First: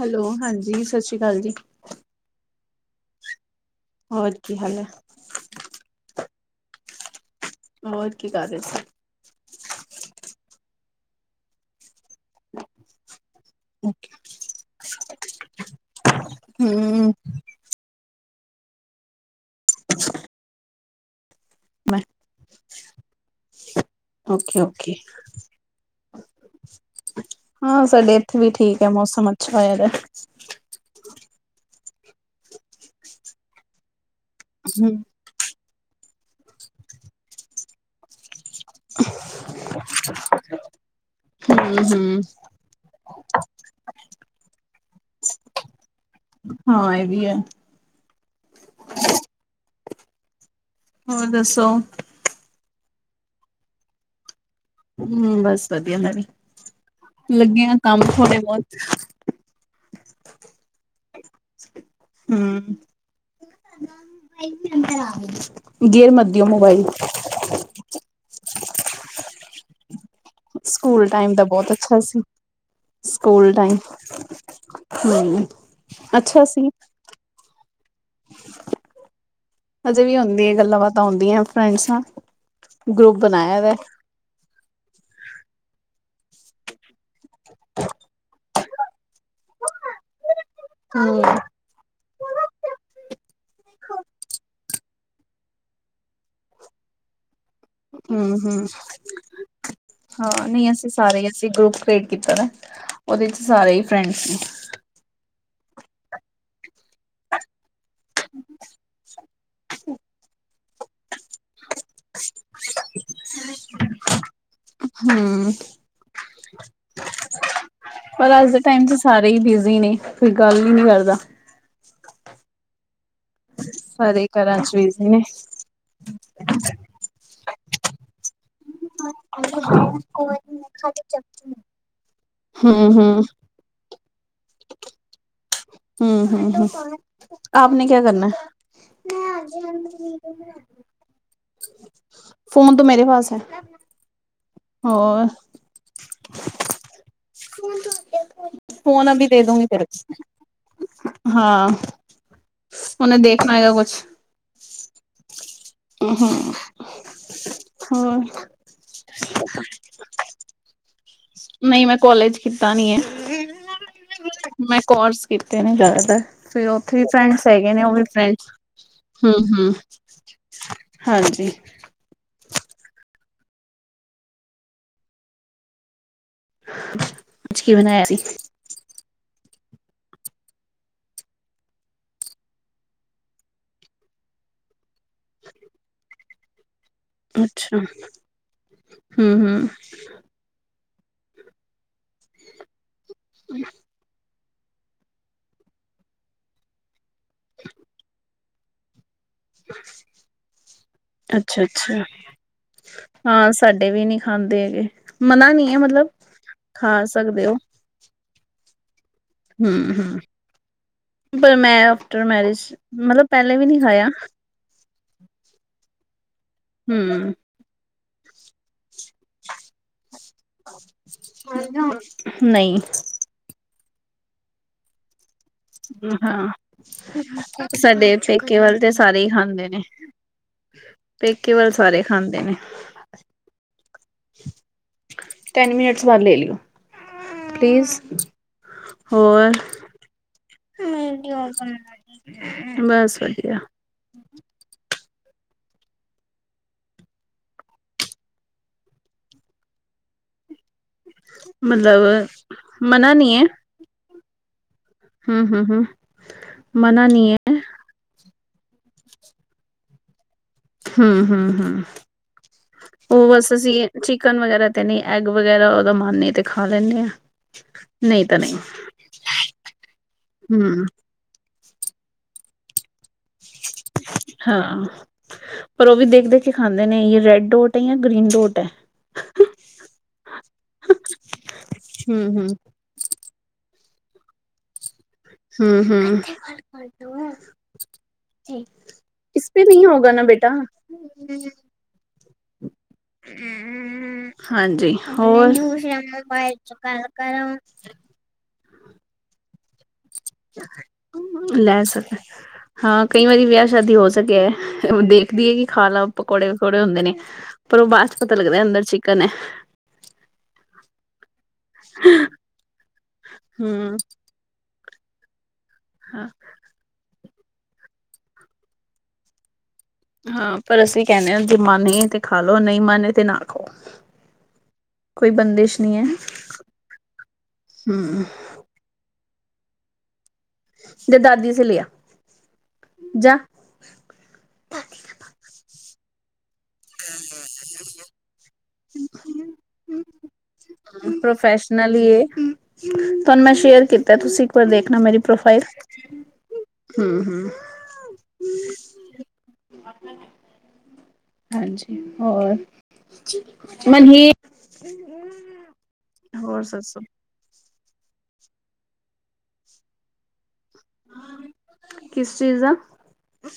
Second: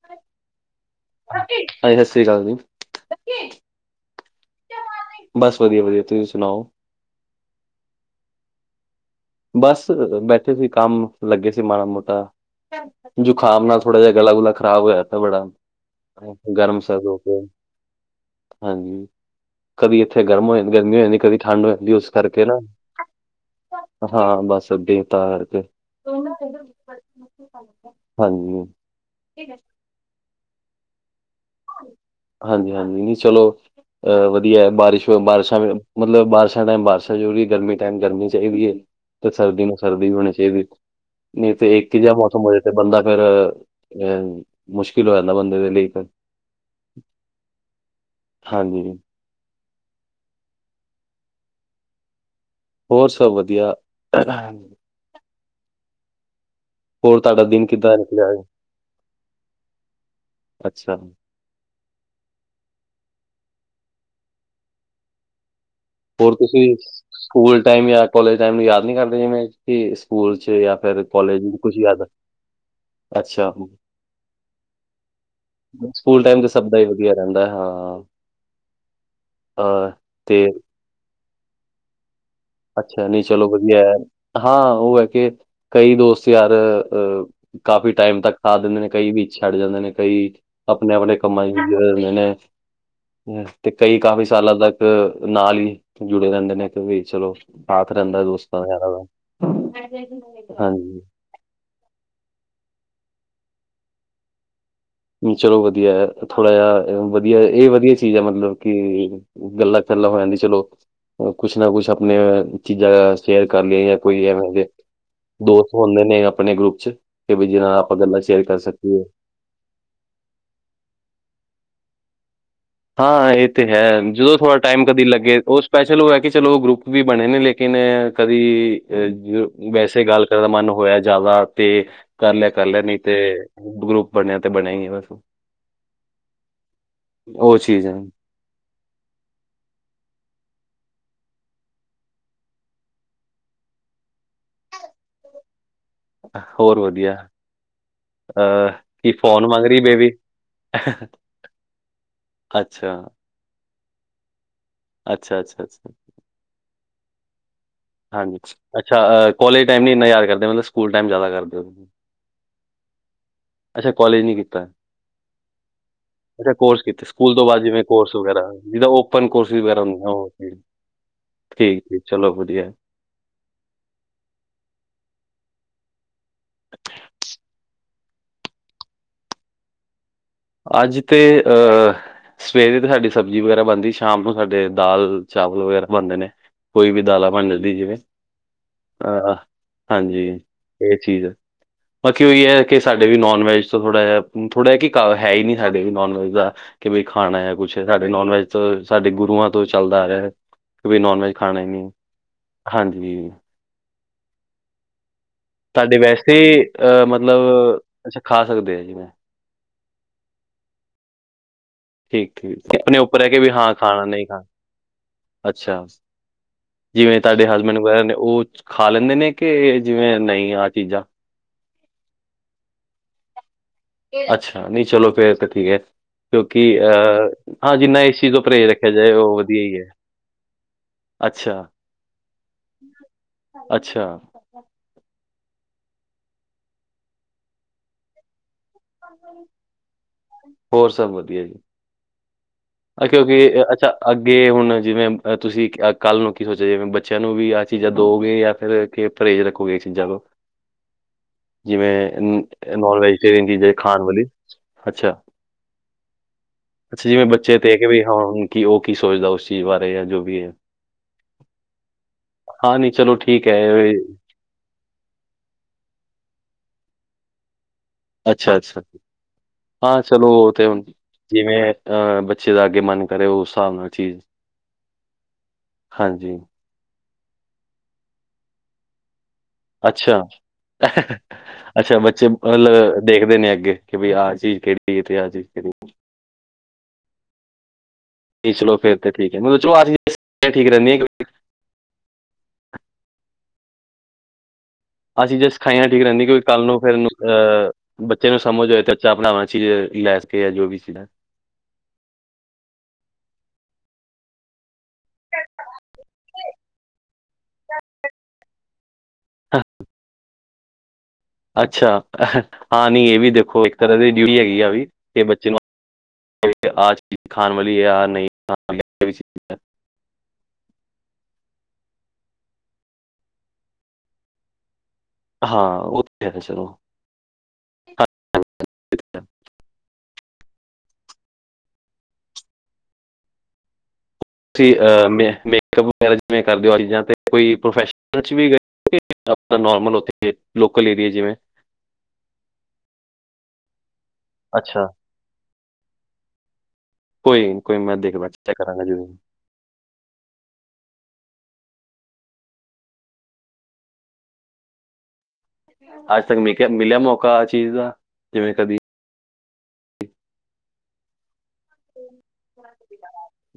Hello ਹਾਂਜੀ ਸਤਿ ਸ਼੍ਰੀ ਅਕਾਲ ਜੀ ਸਾਸੀ ਕਾਲ ਜੀ। ਹੋਰ ਕੀ ਹਾਲ ਐ। ਬਸ ਵਦੀਆ-ਵਦੀਆ, ਤੁਸੀਂ ਸੁਣਾਓ? ਹੋਰ ਕੀ ਕਰ ਰਏ ਸੀ? ਬਸ ਬੈਠੇ ਸੀ, ਕੰਮ ਲੱਗੇ ਸੀ, ਮਾੜਾ-ਮੋਟਾ ਜੁਕਾਮ ਨਾਲ ਸੀ ਥੋੜਾ ਜਿਆ, ਗਲਾ ਗੁਲਾ ਖਰਾਬ ਹੋਇਆ ਥ ਬੜਾ। ਗਰਮ ਸਰਦ ਹਮ ਹੋਗਈ, ਹਾਂਜੀ। ਕਦੀ ਇੱਥੇ ਗਰਮ ਹੋ ਜਾਂਦੀ [unintelligible] ਕਦੀ ਠੰਡ ਹੋ ਜਾਂਦੀ ਮੈਂ ਉਸ ਕਰਕੇ ਨਾ। ਹਾਂ, ਬਸ ਓਕੇ-ਓਕੇ ਅੱਗੇ ਤਾਂ ਕਰਕੇ। ਹਾਂ, ਸਾਡੇ ਇੱਥੇ ਵੀ ਹਾਂਜੀ, ਠੀਕ। ਮੌਸਮ ਅੱਛਾ ਹੋਈਦਾ। ਹਾਂਜੀ-ਹਾਂਜੀ, ਨੀ ਚਲੋ ਅਹ ਵਦੀਆ ਹਮ ਬਾਰਿਸ਼ ਬਾਰਿਸ਼ਾਂ। ਮਤਲਬ ਬਾਰਸ਼ਾਂ ਟਾਈਮ ਬਾਰਸ਼ਾਂ ਜ਼ਰੂਰੀ, ਗਰਮੀ ਟਾਈਮ ਗਰਮੀ ਚਾਈਦੀ ਐ ਤੇ ਸਰਦੀ ਨੂੰ ਸਰਦੀ ਹੋਣੀ ਚਾਈਦੀ ਐ ਨਈ ਤੇ ਇੱਕ ਜਿਆ ਹਮ ਮੌਸਮ ਹੋਏ ਤੇ ਬੰਦਾ ਫੇਰ ਐਨ ਮੁਸ਼ਕਿਲ ਹੋ ਜਾਂਦਾ ਬੰਦੇ ਦੇ ਲਈ ਫੇਰ। ਹਾਂ ਇਹ ਵੀ ਐ। ਹਾਂਜੀ। ਹੋਰ ਦੱਸੋ? ਹੋਰ ਸਬ ਵਦੀਆ। ਹੂੰ, ਬਸ ਵਦੀਆ ਮੈ ਵੀ, ਹੋਰ ਤੁਹਾਡਾ ਦਿਨ ਲੱਗੇ ਆ ਕਿੱਦਾਂ ਕੰਮ ਨਿਕਲਿਆ ਥੋੜੇ ਹੈ? ਬੌਤ। ਅੱਛਾ। ਹੂੰ। ਹੋਰ ਤੁਸੀਂ ਸਕੂਲ ਟਾਈਮ ਯਾ ਕੋਲਜ ਟਾਈਮ ਨੂੰ ਯਾਦ ਨਈ ਕਰਦੇ ਜਿਵੇਂ ਕਿ ਸਕੂਲ 'ਚ ਜਾਂ ਫਿਰ ਸਕੂਲ ਟਾਈਮ ਕਾਲਜ ਦਾ ਵਿੱਚ ਬੌਤ ਕੁਛ ਅੱਛਾ ਯਾਦ ਸੀ। ਸਕੂਲ ਅੱਛਾ, ਟਾਈਮ, ਹੂੰ, ਅੱਛਾ ਸੀ। ਸਬ ਦਾ ਈ ਵਦੀਆ ਰੈਂਦਾ, ਹਾਂ। ਅ ਹਜੇ ਵੀ ਤੇ ਹੁੰਦੀ ਐ, ਗੱਲਾਂ ਬਾਤਾਂ ਹੂੰਦੀਆਂ ਫਰੈਂਡਸ ਨਾਲ। ਅੱਛਾ, ਗਰੁੱਪ ਨਈ ਚਲੋ ਬਣਾਇਆ ਦਾ ਵਦੀਆ। ਹਾਂ ਉਹ ਐ ਕਿ ਕਈ ਦੋਸਤ ਯਾਰ ਅ ਕਾਫੀ ਟਾਈਮ ਤੱਕ ਸਾਥ ਦਿੰਦੇ ਨੇ, ਕਈ ਵੀ ਛੱਡ ਜਾਂਦੇ ਨੇ, ਕਈ ਅਪਣੇ-ਅਪਣੇ ਹਮ ਕੰਮਾਂ ਚ ਬੀਜੀ ਹੋ ਜਾਂਦੇ ਨੇ। ਤੇ ਕਈ ਕਾਫ਼ੀ ਸਾਲਾਂ ਤੱਕ ਨਾਲ ਈ ਜੁੜੇ ਰਹਿੰਦੇ ਨੇ ਤੇ ਵੀ ਚਲੋ। ਸਾਥ ਰਹਿੰਦਾ ਹੂੰ, ਦੋਸਤਾਂ ਹੂੰ, ਯਾਰਾਂ ਦਾ ਹਾਂ ਨਹੀਂ ਅਸੀਂ ਹਾਂਜੀ ਸਾਰੇ ਅਸੀਂ ਗਰੁੱਪ ਟੇਡ ਕੀਤਾ ਦਾ ਉਹਦੇ ਚ ਸਾਰੇ ਈ ਫਰੈਂਡਸ ਨੇ। ਚਲੋ ਵਦੀਆ ਥੋੜਾ ਜਿਆ ਵਦੀਆ ਇਹ ਵਦੀਆ ਚੀਜ਼ ਐ ਮਤਲਬ ਕਿ ਗੱਲਾਂ ਕਲਾਂ ਹੋ ਜਾਂਦੀ ਚਲੋ। ਕੁਛ ਨਾ ਕੁਛ ਅਪਣੇ ਚੀਜ਼ਾਂ ਸ਼ੇਅਰ ਕਰ ਲਈਏ ਯਾਂ ਕੋਈ ਐਵੇਂ ਦੇ ਨੇ ਹੂੰ ਦੋਸਤ ਹੁੰਦੇ ਨੇ ਅਪਣੇ ਗਰੁੱਪ ਚ ਕਿ ਵੀ ਜਿਨਾਂ ਨਾਲ ਆਪਾਂ ਗੱਲਾਂ ਸ਼ੇਅਰ ਕਰ ਸਕੀਏ। ਕਈ ਬਿਜ਼ੀ ਨੇ ਕੋਈ ਗੱਲ ਈ ਨੀ ਕਰਦਾ। ਹਾਂ ਇਹ ਤੇ ਹੈ ਸਾਰੇ ਜਦੋਂ ਥੋੜਾ ਘਰਾਂ ਚ ਟਾਈਮ ਕਦੀ ਬਿਜ਼ੀ ਨੇ ਲੱਗੇ ਉਹ ਸਪੈਸ਼ਲ ਹੋਇਆ ਕਿ ਚਲੋ ਉਹ ਗਰੁੱਪ ਵੀ ਬਣੇ ਨੇ ਲੇਕਿਨ ਐ ਕਦੀ ਆ ਗ ਵੈਸੇ ਗੱਲ ਕਰਨ ਦਾ ਮਨ ਹੋਇਆ ਜ਼ਿਆਦਾ ਤੇ ਕਰ ਲਿਆ ਕਰ ਹੂੰ ਲਿਆ ਨਹੀਂ ਹੂੰ ਤੇ ਗਰੁੱ ਬਣਿਆ ਤੇ ਬਣਿਆ ਹੀ ਹੈ ਬਸ ਹਮ ਹਮ ਹਮ ਉਹ ਆਪ ਚੀਜ਼ ਨੇ ਹੈ ਕਿਆ ਕਰਨਾ ਮੈਂ ਅਜੇ ਮੰਮੀ ਦੀ ਫੋਨ ਤ ਮੇਰੇ ਪਾਸ ਹੈ ਹੋਰ। ਹੋਰ ਵਦੀਆ। ਫੋਨ ਅਭੀ ਦੇ ਮੰਗ ਦੂੰਗੀ ਰਹੀ ਤੇਰੇ ਬੇਬੀ? ਕੋ, ਹਾਂ ਅੱਛਾ, ਉਹਨੇ ਦੇਖਣਾ ਹੈਗਾ ਕੁੱਛ। ਅੱਛਾ-ਅੱਛਾ ਹਮ ਹਾਂਜੀ, ਅੱਛਾ ਅ ਕੋਲਜ ਟਾਈਮ ਨੀ ਇੰਨਾ ਯਾਦ ਕਰਦੇ ਮਤਲਬ ਸਕੂਲ ਟਾਈਮ ਜ਼ਿਆਦਾ ਕਰ ਨਹੀਂ ਮੈਂ ਕੋਲੇਜ ਕੀਤਾ ਨੀ ਏ। ਅੱਛਾ ਕੋਲੇਜ ਨੀ ਕੀਤਾ, ਨੇ ਜ਼ਿਆਦਾਤਰ ਅੱਛਾ ਫਿਰ ਕੋਰਸ ਉੱਥੇ ਵੀ ਕਿਤੇ ਸਕੂਲ ਤੋਂ ਫਰੈਂਡਸ ਬਾਅਦ ਹੈਗੇ ਜਿਵੇਂ ਨੇ ਉਹ ਵੀ ਕੋਰਸ ਫਰੈਂਡਸ ਵਗੈਰਾ। ਜਿਦਾਂ ਓਪਨ ਕੋਰਸ ਵਗੈਰਾ ਹੂੰ, ਆਹੋ, ਠੀਕ, ਹਾਂਜੀ ਠੀਕ ਚਲੋ ਵਧੀਆ। ਅੱਜ ਕੀ ਬਣਾਇਆ ਸੀ? ਅੱਜ ਤੇ, ਅਹ ਸਵੇਰੇ ਤੇ ਸਾਡੀ ਸਬਜ਼ੀ ਵਗੈਰਾ ਬਣਦੀ ਸ਼ਾਮ ਨੂੰ ਸਾਡੇ ਦਾਲ ਚਾਵਲ ਵਗੈਰਾ ਬਣਦੇ ਨੇ। ਕੋਈ ਵੀ ਦਾਲਾਂ ਬਣ ਜਾਂਦੀ ਅੱਛਾ, ਜਿਵੇਂ, ਆਹ ਹੂੰ-ਹੂੰ, ਹਾਂਜੀ। ਇਹ ਚੀਜ਼ ਹੈ, ਬਾਕੀ ਉਹੀ ਹੈ ਕਿ ਸਾਡੇ ਵੀ ਨੋਨ ਵੈਜ ਤੋਂ ਥੋੜ੍ਹਾ ਜਿਹਾ ਥੋੜ੍ਹਾ ਹੈ ਕਿ ਤਾਂ ਹੈ ਹੀ ਨੀ ਸਾਡੇ ਵੀ ਨੋਨ ਵੈਜ ਦਾ ਕਿ ਬਈ ਖਾਣਾ ਆ ਕੁਛ ਸਾਡੇ ਨੋਨ ਵੈਜ ਤੋਂ ਸਾਡੇ ਗੂ ਰੂਆਂ ਤੋਂ ਚੱਲਦਾ ਆ ਰਿਹਾ ਕਿ ਨੋਨ ਵੈਜ ਖਾਣਾ ਹੀ ਨਹੀਂ, ਅੱਛਾ-ਅੱਛਾ, ਹਾਂਜੀ। ਹਾਂ ਸਾਡੇ ਵੀ ਨਹੀਂ ਖਾਂਦੇ ਹੈਗੇ। ਮਨਾ ਨੀ ਐ ਤੁਹਾਡੇ ਮਤਲਬ ਵੈਸੇ ਖਾ ਅਹ ਸਕਦੇ ਮਤਲਬ ਅੱਛਾ ਖਾ ਸਕਦੇ ਆ ਜਿਵੇਂ ਹਮ-ਹਮ ਪਰ ਮੈਂ ਆਫਟਰ ਮੈਰਿਜ ਠੀਕ-ਠੀਕ ਆਪਣੇ ਉੱਪਰ ਮਤਲਬ ਅਹ ਕਿ ਵੀ ਪਹਿਲੇ ਹਾਂ ਨੀ ਖਾਣਾ ਖਾਇਆ, ਨਹੀਂ ਖਾਣਾ। ਅੱਛਾ, ਜਿਵੇਂ ਹੂੰ, ਤੁਹਾਡੇ ਹਸਬੈਂਡ ਵਗੈਰਾ ਨੇ ਉਹ ਖਾ ਲੈਂਦੇ ਨੇ। ਕਿ ਜਿਵੇਂ ਨਹੀਂ ਆ ਚੀਜ਼ਾਂ ਨਹੀਂ ਅੱਛਾ, ਨਹੀਂ ਚਲੋ ਫੇਰ ਤੇ ਠੀਕ ਹੈ ਹਾਂ, ਕਿਉਂਕਿ ਅਹ ਹਾਂ ਜਿੰਨਾ ਸਾਡੇ ਏਸੀ ਤੋਂ ਪੇਕੇ ਪਰਹੇਜ਼ ਵੱਲ ਤੇ ਰੱਖਿਆ ਜਾਏ ਸਾਰੇ ਈ ਉਹ ਵਧੀਆ ਖਾਂਦੇ ਹੀ ਨੇ, ਹੈ। ਪੇਕੇ ਅੱਛਾ ਵੱਲ ਸਾਰੇ ਖਾਂਦੇ ਨੇ। ਅੱਛਾ ਟੈਨ ਮਿਨਟਸ ਬਾਅਦ ਲੇ ਲਿਓ, ਪਲੀਜ਼। ਹੋਰ, ਹੋਰ ਸਭ ਮੀਡਿੳ ਵਧੀਆ ਔਨ ਜੀ ਕਰਨਾ ਏ। ਅ ਕਿਉਂਕਿ ਅ ਅੱਛਾ ਅੱਗੇ ਹੁਣ ਜਿਵੇਂ ਤੁਸੀਂ ਕੱਲ੍ਹ ਨੂੰ ਕੀ ਸੋਚਿਆ ਜਿਵੇਂ ਬੱਚਿਆਂ ਨੂੰ ਵੀ ਆਹ ਚੀਜ਼ਾਂ ਦਓਗੇ ਜਾਂ ਫਿਰ ਕਿ ਪਰਹੇਜ਼ ਰੱਖੋ ਇਹ ਚੀਜ਼ਾਂ ਤੌਂ। [unintelligible] ਜਿਵੇਂ ਮਤਲਬ ਨ ਨੋਨ ਮਨਾ ਨੀ ਐ, ਵੈਜੀਟੇਰੀਅਨ ਚੀਜ਼ ਏ ਖਾਣ ਵਾਲੀ। ਅੱਛਾ, ਹੂੰ-ਹੂੰ-ਹੂੰ, ਮਨਾ ਅੱਛਾ ਨੀ ਜਿਵੇਂ ਬ ਐ, ਚੇ ਤੇ ਕੇ ਵੀ ਹਾਂੁਣ ਕੀ ਉਹ ਕੀ ਸੋਚਦਾ ਉਸ ਚੀਜ਼ ਬਾਰੇ ਐ ਜਾਂ ਜੋ ਵੀ ਐ। ਹਮ-ਹਮ-ਹਮ, ਨਹੀਂ ਚਲੋ ਉਹ ਠੀਕ ਬਸ ਅਸੀਂ, ਹੈ ਠੀਕ ਕਨ ਵਗੈਰਾ ਤੇ ਨਹੀਂ ਐਗ ਵਗੈਰਾ ੳਦਾਂ ਮੰਨ ਏ ਤੇ ਖਾ ਲੈਂਨੇ ਆਂ। ਅੱਛਾ-ਅੱਛਾ, ਹਾਂ ਚਲੋ ੳਹ ਤੇ ਹਮ ਹੁਣ ਜਿਵੇਂ ਅਹ ਬੱਚੇ ਦਾ ਅੱਗੇ ਮਨ ਕਰੇ ਉਸ ਹਿਸਾਬ ਨਾਲ ਚੀਜ਼ ਹਾਂ, ਪਰ ਉਹ ਵੀ ਹਾਂਜੀ ਦੇਖ-ਦੇਖ ਕੇ ਖਾਂਦੇ ਨੇ ਯ ਰੈੱਡ ਡੋਟ ਹੈ ਜਾਂ ਗ੍ਰੀਨ ਡੋਟ ਹੈ। ਅੱਛਾ, ਅੱਛਾ ਬੱਚੇ ਹਮ ਹਮ ਮਤਲਬ ਦੇਖਦੇ ਨੇ ਅੱਗੇ ਕਿ ਬਈ ਆਹ ਚੀਜ਼ ਕਿਹੜੀ ਹੈ ਤੇ ਆਹ ਚੀਜ਼ ਕਿਹੜੀ। ਹੈ। ਹਮ ਨਹੀਂ ਚਲੋ ਠੀਕ, ਫਿਰ ਤੇ ਠੀਕ ਹੈ ਮਤਲਬ ਇਸਪੇ ਚਲੋ ਆਹ ਨਹੀਂ ਹੋਗਾ ਚੀਜ਼ਾਂ ਨਾ ਬੇਟਾ, ਸਿੱਖੀਆਂ ਠੀਕ ਰਹਿੰਦੀਆਂ ਹਮ ਹਾਂ ਜੀ। ਹਾਂ ਜੀ ਜੇ ਸਖਾਈਆਂ ਠੀਕ ਰਹਿੰਦੀ ਕਿੳੰਕਿ ਕੱਲ੍ਹ ਨੂੰ ਫੇਰ ਨੂੰ ਅਹ, ਬ। ਤੈਨੂੰ ਸਮਝ ਹੋਏ ਤੇ ਚਾ ਬਣਾਵਾਂ ਚੀਜ਼ ਕਿ ਲੈਸ ਕੇ ਜੋ ਵੀ ਸੀਗਾ। ਲੈ ਸਕਦਾ। ਹਾਂ ਕਈ ਵਾਰੀ ਵਿਆਹ ਸ਼ਾਦੀ ਹੋ ਸਕਿਆ ਦੇਖਦੀ ਹੈ ਕਿ ਖਾ ਲਾ ਪਕੌੜੇ-ਪਕੌੜੇ ਹੁੰਦੇ ਨੇ। ਪਰ ਉਹ ਬਾਅਦ ਚ ਪਤਾ ਲੱਗਦਾ ਅੰਦਰ ਚਿੱਕਨ ਹੈ। ਅੱਛਾ ਹਾਂ ਨ ਇਹ ਵੀ ਦੇਖੋ। ਇੱਕ ਹਮ ਤਰ੍ਹਾਂ ਦੀ ਡਿਊਟੀ ਹੈਗੀ ਆ ਵੀ ਕਿ ਬੱਚੇ ਨੂੰ। ਹਾਂ। ਆਜ ਚੀਜ਼ ਖਾਣ ਵਾਲੀ ਹੈ ਆ ਨਹੀਂ ਖਾਣ ਵਾਲੀ। ਹਾਂ ਪਰ ਅਸੀਂ ਕਹਿੰਦੇ ਹਾਂ ਜੇ ਮਨ ਤੇ ਖਾ ਲੋ ਨਹੀਂ ਮਨ ਤੇ ਨਾ ਖਾਓ। ਕੋਈ ਬੰਦਿਸ਼ ਹਾਂ, ਨਹੀਂ ਹੈ ਉਹ ਤੇ ਚਲੋ। ਹਮ। [inaudible] ਜਾਂ ਦਾਦੀ ਸੇ ਲਿਆ ਜਾਂ। ਤੁ ਅਹ ਮ। ਜਿਵੇਂ ਕਰਦੇ ਹੋ ਚੀਜ਼ਾਂ ਤੇ ਕੋਈ ਪ੍ਰੋਫੈਸ਼ਨਲ ਵੀ ਗਏ ਕਿ ਨੋਰਮਲ ਉੱਥੇ। ਕੇ ਲੋਕਲ ਹੀ। ਪ੍ਰੋਫੈਸ਼ਨਲੀ। ਤੁਹਾਨੂੰ ਮੈਂ ਸ਼ੇਅਰ ਕੀਤਾ ਤੁਸੀਂ ਇੱਕ ਵਾਰ ਅੱਛਾ, ਦੇਖਣਾ ਮੇਰੀ ਪ੍ਰੋਫਾਈਲ। [inaudible] ਹੂੰ ਕੋਈ ਹੂੰ ਨੀ ਕੋਈ ਮੈਂ ਦੇਖਦਾ ਚੈੱਕ ਕਰਨ ਕਰਾਂਗਾ ਜੀ। [unintelligible] ਹਾਂ ਜੀ ਹੋਰ ਮਨੀ। ਅੱਜ ਤੱਕ ਮੈਂ ਕਿਹਾ ਮਿਲਿਆ ਮੌਕਾ ਆ ਚੀਜ਼ ਦਾ ਜਿਵੇਂ ਕਦੀ। ਕਿਸ ਚੀਜ਼ ਦਾ?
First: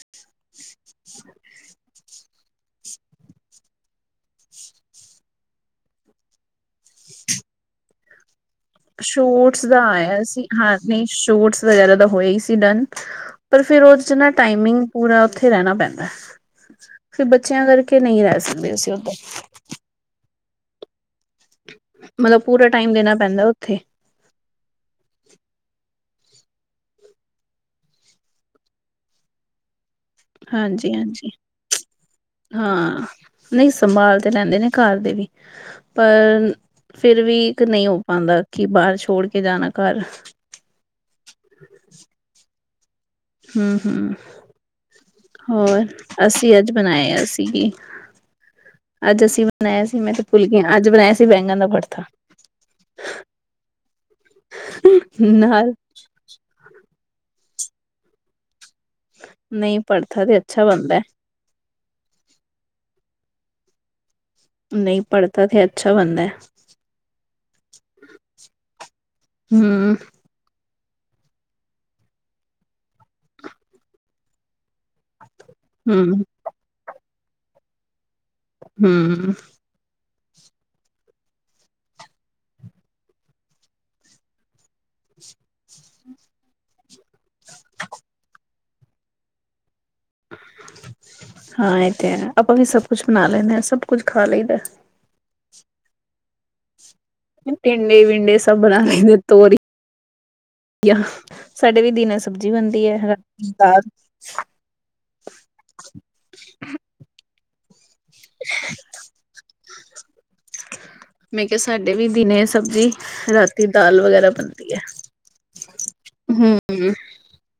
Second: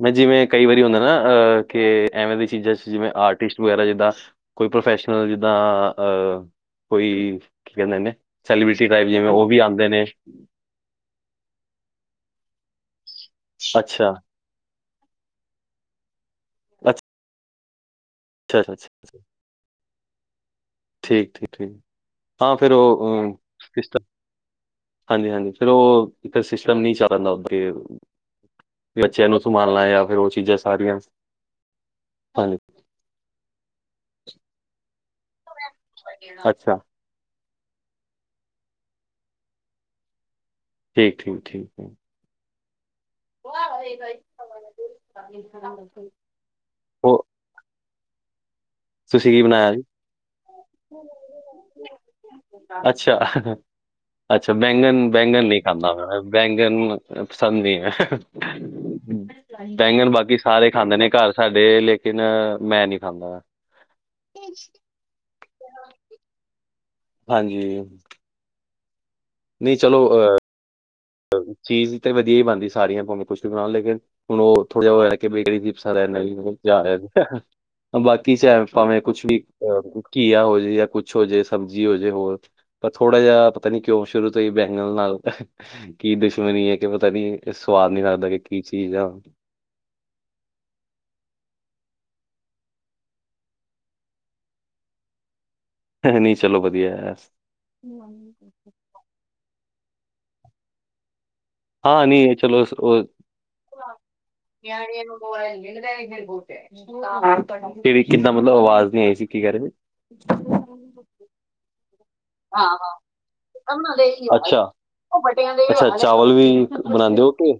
ਮੈਂ ਜਿਵੇਂ ਕਈ ਵਾਰੀ ਹੁੰਦਾ ਨਾ ਅ ਕਿ ਐਵੇਂ ਦੀਆਂ ਚੀਜ਼ਾਂ ਚ ਜਿਵੇਂ ਆਰਟਿਸਟ ਵਗੈਰਾ ਜਿੱਦਾਂ। ਕੋਈ ਪ੍ਰੋਫੈਸ਼ਨਲ ਜਿੱਦਾਂ ਅਹ ਕੋਈ ਕੀ ਕਹਿੰਦੇ ਨੇ? ਸੈਲੀਬ੍ਰਿਟੀ ਟਾਈਪ ਜਿਵੇਂ ਉਹ ਵੀ ਸ਼ੋਟਸ ਦਾ ਆਉਂਦੇ ਨੇ। ਆਇਆ ਸੀ ਹਾਂ ਨਹੀਂ ਸ਼ੋਟਸ ਵਗੈਰਾ ਤਾਂ ਹੋਇਆ ਹੀ ਸੀ ਡਨ। ਪਰ ਫਿਰ ਉਹਦੇ ਚ ਅੱਛਾ, ਨਾ। ਟਾਈਮਿੰਗ ਪੂਰਾ ਉੱਥੇ ਰਹਿਣਾ ਪੈਂਦਾ। ਅੱਛਾ, ਫਿਰ ਬੱਚਿਆਂ ਕਰਕੇ ਨਹੀਂ ਰਹ। ਅੱਛਾ, ਅੱਛਾ, ਦੇ ਸੀ ਉਦੇ। ਅੱਛਾ ਠੀਕ ਠੀਕ ਠੀਕ। ਮਤਲਬ ਹਾਂ ਪੂਰਾ ਫਿਰ ਟਾਈਮ ਦੇਣਾ ਉਹ। ਪੈਂਦਾ ਉੱਥੇ ਹਾਂ ਜੀ ਹਾਂ ਜੀ ਫਿਰ ਉਹ ਇਹ ਸਿਸਟਮ ਨਹੀਂ ਚੱਲਦਾ ਉੱਥੇ। ਬੱਚਿਆਂ ਨੂੰ ਸੰਭਾਲਣਾ ਜਾਂ ਫਿਰ ਉਹ ਚੀਜ਼ਾਂ ਹਾਂਜੀ ਸਾਰੀਆਂ। ਹਾਂਜੀ ਹਾਂ ਜੀ। ਹਾਂ। ਨਹੀਂ ਸੰਭਾਲ ਤੇ ਲੈਂਦੇ ਨੇ ਘਰ ਦੇ ਵੀ ਪਰ। ਅੱਛਾ ਫਿਰ ਵੀ ਇੱਕ ਨਹੀਂ ਹੋ ਪਾਉਂਦਾ ਕਿ ਬਾਹਰ ਛੋੜ ਕੇ ਜਾਣਾ ਘਰ। ਠੀਕ ਠੀਕ ਠੀਕ। ਹਮ ਹਮ। ਹੋਰ ਅਸੀਂ ਅੱਜ ਬਣਾਇਆ ਉਹ ਸੀ। ਅੱਜ ਤੁਸੀਂ ਕੀ ਅਸੀਂ ਜੀ? ਬਣਾਇਆ ਸੀ ਮੈਂ ਤੇ ਭੁੱਲ ਗਈ ਹਾਂ। ਅੱਜ ਬਣਾਇਆ ਸੀ ਬੈਂਗਣ ਦਾ ਪੜਥਾ। ਅੱਛਾ ਅੱਛਾ। ਬੈਂਗਣ ਬੈਂਗਣ ਨਹੀਂ ਨਾਲ ਖਾਂਦਾ ਮੈਂ। ਬੈਂਗਣ ਪਸੰਦ ਨਹੀਂ ਐ। ਨਹੀਂ ਬੈਂਗਣ ਭੜਥਾ ਤੇ ਬਾਕੀ ਅੱਛਾ ਸਾਰੇ ਖਾਂਦੇ ਬਣਦਾ ਨੇ ਘਰ ਸਾਡੇ। ਲੇਕਿਨ ਮੈਂ ਨੀ ਖਾਂਦਾ। [unintelligible] ਨਹੀਂ ਪੜ੍ਹਥਾ ਤੇ ਅੱਛਾ ਬਣਦਾ। ਹਾਂ ਜੀ। ਨਹੀਂ ਹੂੰ ਚਲੋ ਅਹ। ਚੀਜ਼ ਤੇ ਵਧੀਆ ਹੀ ਬਣਦੀ ਸਾਰੀਆਂ। ਭਾਵੇ ਕੁੱਝ ਵੀ ਬਣਾ ਲੋ। ਲੇਕਿਨ ਹੁਣ ਉਹ ਥੋੜਾ ਜਾ ਉਹ ਕੇ ਬੇਕਰੀ। ਸਾਰ ਹੂੰ ਜਾ ਬਾਕੀ ਚਾਹੇ ਭਾਵੇਂ ਕੁੱਝ ਹੂੰ ਵੀ। ਘੀਆ ਹੋ ਜੇ ਜਾਂ ਕੁੱਝ ਹੋ ਜੇ ਸਬਜ਼ੀ ਹੋ ਜੇ ਹੋਰ। ਪਰ ਥੋੜਾ ਜਿਹਾ ਪਤਾ ਨੀ ਕਿਉਂ ਸ਼ੁਰੂ ਤੋਂ ਹੀ ਬੈਂਗਣ ਨਾਲ। ਕੀ ਦੁਸ਼ਮਣੀ ਹੈ ਕਿ ਪਤਾ ਨੀ ਇਹ ਸਵਾੱਦ ਨੀ ਲੱਗਦਾ ਕਿ ਕੀ ਚੀਜ਼ ਆ। ਹਾਂ ਇਹ ਤੇ ਹੈ। ਆਪਾਂ ਵੀ ਸਭ ਕੁੱਝ ਬਣਾ ਲੈਂਦੇ ਹਾਂ। ਸਭ ਕੁੱਝ ਖਾ ਲਈਦਾ। ਨਹੀਂ ਚਲੋ ਵਧੀਆ। ਟਿੰਡੇ ਵਿੰਡੇ ਸੱਭ ਬਣਾ ਲੈਂਦੇ ਤੋਰੀ ਸਾਡੇ ਵੀ ਹਾਂ ਦਿਨ ਨਹੀਂ ਇਹ ਸਬਜ਼ੀ ਚਲੋ ਬਣਦੀ ਹੈ ਰਾਤੀ ਦਾਲ। ਬਿਆਣੀੀਆਂ ਨੂੰ ਨੋ ਲਈਦੀ ਬਹੁ [inaudible] ਤੇੜ ਕਿੱਦਾਂ ਮਤਲਬ ਆਵਾਜ਼ ਨੀ ਆਈ ਸੀ ਕੀ ਕਹ ਰਹੇ ਸੀ। ਮੈਂ ਕਿਹਾ ਸਾਡੇ ਵੀ ਦਿਨੇ ਸਬਜ਼ੀ ਰਾਤੀ ਦਾਲ ਵਗੈਰਾ ਅੱਛਾ ਬਣਦੀ ਹੈ। ਅੱਛਾ ਚਾਵਲ ਵੀ ਹੂੰ ਬਣਾਦੇ ਹੋ ਕੇ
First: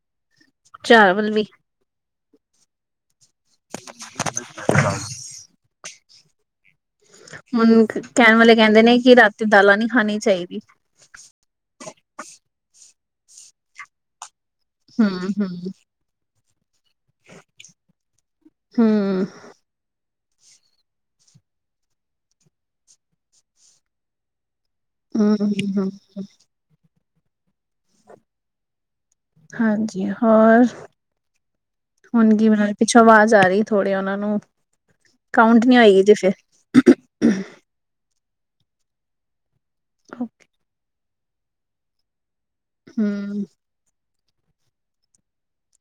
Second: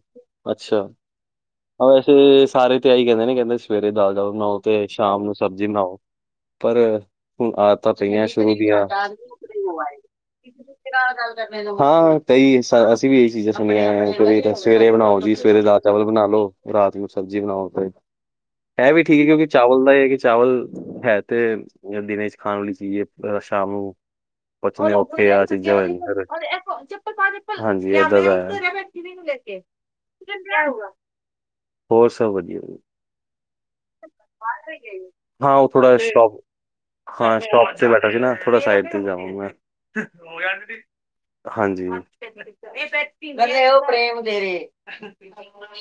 ਅੱਛਾ। ਚਾਵਲ ਵੀ ਹਾਂ ਵੈਸੇ ਸਾਰੇ ਤੇ ਆਹੀ ਕਹਿੰਦੇ ਨੇ ਕਹਿੰਦੇ ਸਵੇਰੇ ਦਾਲ ਚਾਵਲ ਬਣਾਓ ਤੇ ਸ਼ਾਮ ਨੂੰ ਸਬਜ਼ੀ ਬਣਾਓ। ਪਰ ਹੁਣ ਆਦਤਾਂ ਪਈਆਂ ਕਹਿਣ ਸ਼ੁਰੂ ਵਾਲੇ ਕਹਿੰਦੇ ਦੀਆ। ਨੇ ਕਿ ਰਾਤੀ ਦਾਲਾਂ ਨੀ ਖਾਣੀ ਚਾਹੀਦੀ ਹਾਂ ਕਈ ਅਸੀਂ ਵੀ ਇਹੀ ਚੀਜ਼ਾਂ ਸੁਣੀਆਂ ਕੋਈ। ਸਵੇਰੇ ਬਣਾਓ ਜੀ ਸਵੇਰੇ ਦਾਲ ਚਾਵਲ ਬਣਾ ਲਓ ਰਾਤ ਨੂੰ ਸਬਜ਼ੀ ਬਣਾਓ ਤੇ ਹੈ ਵੀ ਠੀਕ ਹੈ ਹੂੰ-ਹੂੰ-ਹੂੰ-ਹੂੰ-ਹੂੰ ਕਿਉਂਕਿ ਚਾਵਲ ਦਾ ਇਹ ਹੈ ਕਿ ਚਾਵਲ ਹੈ ਤੇ ਦਿਨ ਚ ਖਾਣ ਵਾਲੀ ਚੀਜ਼ ਹੈ ਸ਼ਾਮ ਨੂੰ ਪੁੱਛ ਓਥੇ ਆ ਚੀਜ਼ਾਂ ਫ ਹਾਂਜੀ ਏਦਾਂ ਦਾ [unintelligible] ਹਾਂਜੀ ਹੋਰ ਹੋਰ ਸਭ ਹੁਣ ਕੀ ਬ ਵਧੀਆ ਜੀ। ਪਿੱਛੋਂ ਆਵਾਜ਼ ਆ ਰਹੀ ਥੋੜ੍ਹੇ ਉਹਨਾਂ ਨੂੰ ਹਾਂ ਕਾਊਂਟ ਉਹ ਨੀ ਥੋੜਾ ਹੋਏਗੀ ਜੇ ਫਿਰ ਸ਼ੋਪ ਹਾਂ ਸ਼ਾਪ ਤੇ ਬੈਠਾ ਸੀ ਨਾ ਥੋੜਾ ਸਾਈਡ ਤੇ ਜਾਵਾਂ ਮੈਂ ਹੂੰ ਹਾਂਜੀ।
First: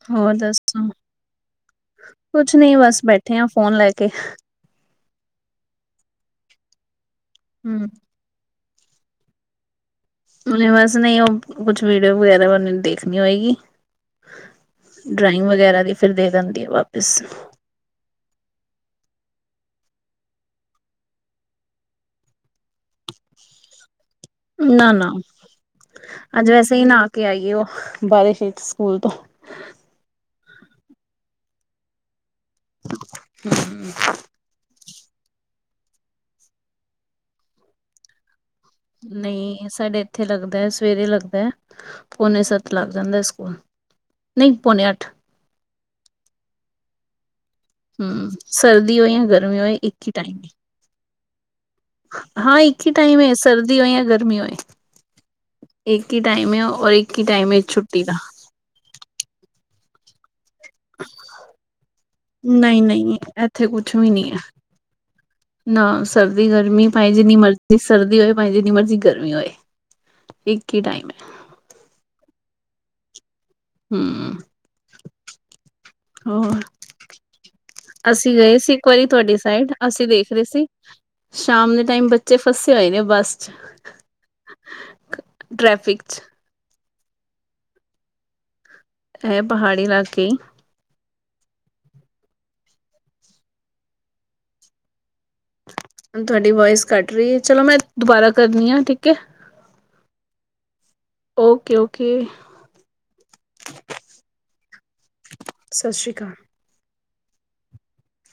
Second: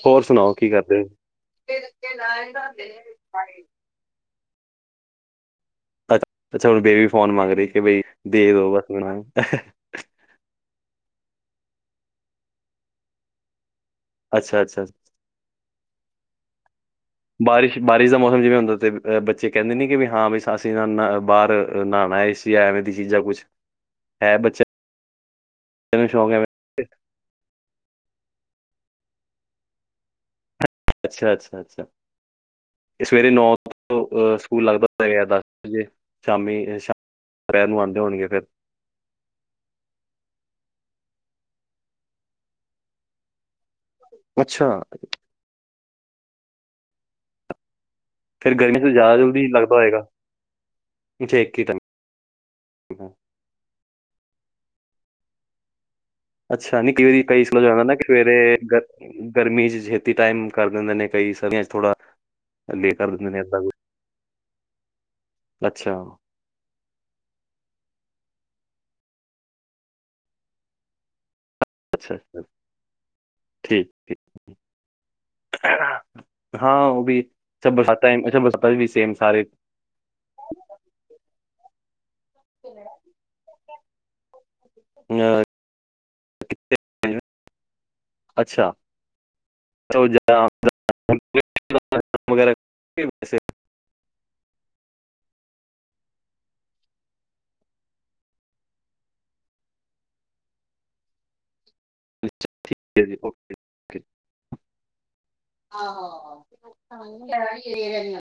ਹੋਰ ਸੁਣਾਓ ਕੀ ਕਰਦੇ। ਕੁਛ ਨੀ ਬਸ ਬੈਠੇ ਆ ਫੋਨ ਲੈ ਕੇ ਅੱ ਅੱਛਾ ਹੁਣ ਬੇਬੀ ਫੋਨ ਮੰਗ ਰਹੀ ਕਿ ਹੂੰ ਬਈ ਦੇ ਦੋ ਬਸ ਮੈਨੂੰ। ਨ ਬਸ ਨਹੀਂ ਉਹ ਕੁਛ ਵੀਡੀਓ ਵਗੈਰਾ ਉਹਨ ਦੇਖਣੀ ਹੋਏਗੀ। ਅੱਛਾ, ਅੱਛਾ। ਡਰਾਇੰਗ ਵਗੈਰਾ ਦੀ ਫਿਰ ਦੇ ਦਿੰਦੀ ਹੈ ਵਾਪਿਸ। ਬਾਰਿਸ਼ ਬਾਰਿਸ਼ ਦਾ ਮੌਸਮ ਜਿਵੇਂ ਹੁੰਦਾ ਤੇ ਬੱਚੇ ਕਹਿੰਦੇ ਨੇ ਕਿ ਵੀ ਹਾਂ ਬ ਅਸੀਂ ਬਾਹਰ ਨਹਾਉਣਾ ਇਸ ਐਵੇਂ ਦੀ ਚੀਜ਼ਾਂ ਕੁਛ ਹੈ ਬੱਚਾ ਨਾ-ਨਾ ਬ ਨੂੰ ਸ਼ੌਕ ਹੈ ਮ ਅੱਜ ਵੈਸੇ ਹੀ ਨਾ ਕੇ ਆਈਏ ਉਹ ਬਾਰਿਸ਼ ਵਿਚ ਸਕੂਲ ਤੋਂ ਅੱਛਾ, ਅੱਛਾ, ਅੱਛਾ ਇਹ ਸਵੇਰੇ ਨੌ ਤੋਂ ਸਕੂਲ ਲੱਗਦਾ ਸ ਦਸ ਵਜੇ ਸ਼ਾਮੀ ਸ਼ ਦਪਹਿਰ ਨੂੰ ਆਉਂਦੇ ਹੋਣਗੇ ਫਿਰ। ਨਹੀਂ ਸਾਡੇ ਇੱਥੇ ਲੱਗਦਾ ਹੈ ਸਵੇਰੇ ਲੱਗਦਾ ਪੋਨੇ ਸੱਤ ਲੱਗ ਜਾਂਦਾ ਸਕੂਲ। ਨਹੀਂ ਅੱਛਾ। ਪੌਨੇ ਅੱਠ ਹਮ ਫਿਰ ਗਰਮੀ ਤੋਂ ਸਰਦੀ ਹੋਏ ਜ਼ਿਆਦਾ ਜਾਂ ਜਲਦੀ ਗਰਮੀ ਹੋਏ ਲੱਗਦਾ ਇੱਕ ਹੋਏਗਾ ਹੀ ਟਾਈਮ। ਅੱਛਾ ਇੱਕ ਹੀ ਹਾਂ ਇੱਕ ਹੀ ਟਾਈਮ ਹੈ ਸਰਦੀ ਹੋਏ ਜਾਂ ਗਰਮੀ ਹੋਏ। ਇੱਕ ਹੀ ਟਾਈਮ। ਅੱਛਾ ਨੀ ਕਈ ਵਾਰੀ ਕਈ ਇਸ ਹੈ ਜਾਣਾ ਨਾ ਕਿ ਛੁੱਟੀ ਦਾ ਸਵੇਰੇ ਗਰਮੀ ਚ ਛੇਤੀ ਟਾਈਮ ਕਰ ਦਿੰਦੇ ਨੇ ਕਈ ਸਰਦਿਆ ਚ ਥੋੜਾ ਨਹੀਂ ਲੇਟ ਕਰ ਨਹੀਂ ਦਿੰਦੇ ਨੇ ਇੱ ਇੱਥੇ ਕੁਛ ਵੀ ਨਹੀਂ ਹੈ ਨਾ ਸਰ ਜੀ ਗਰਮੀ ਭਾਵੇ ਜਿੰਨੀ ਮਰਜ਼ੀ ਸਰਦੀ ਹੋਏ ਭਾਵੇ ਜਿੰਨੀ ਮਰਜ਼ੀ ਗਰਮੀ ਹੋਏ ਇੱਕ ਹੀ ਟਾਈਮ ਹੈ। ਅੱਛਾ, ਅੱਛਾ। ਹਮ। ਹੋਰ ਹਾਂ ਉਹ ਵੀ ਅੱਛਾ ਬਰਸਾ ਅਸੀਂ ਅੱਛਾ ਗਏ ਸੀ ਬਰਸਾਤੀ ਚ ਵੀ ਇੱਕ ਵਾਰੀ ਸੇਮ ਤੁਹਾਡੀ ਸਾਰੇ। ਸਾਈਡ ਅਸੀਂ ਦੇਖ ਰਹੇ ਸੀ ਸ਼ਾਮ ਦੇ ਟਾਈਮ ਬੱਚੇ ਫਸੇ ਹੋਏ ਨੇ ਬੱਸ ਚ। ਅ ਟ੍ਰੈਫਿਕ ਚ ਅੱਛਾ। ਇਹ ਪਹਾੜੀ ਇਲਾਕੇ। [unintelligible] ਤੁਹਾਡੀ ਵਾਇਸ ਘੱਟ ਰਹੀ ਹੈ ਚਲੋ ਮੈਂ ਦੁਬਾਰਾ ਕਰਨੀ ਆ ਠੀਕ ਹੈ। ਓਕੇ, ਓਕੇ ਸਤਿ ਸ਼੍ਰੀ ਅਕਾਲ ਆਹੋੋ [unintelligible]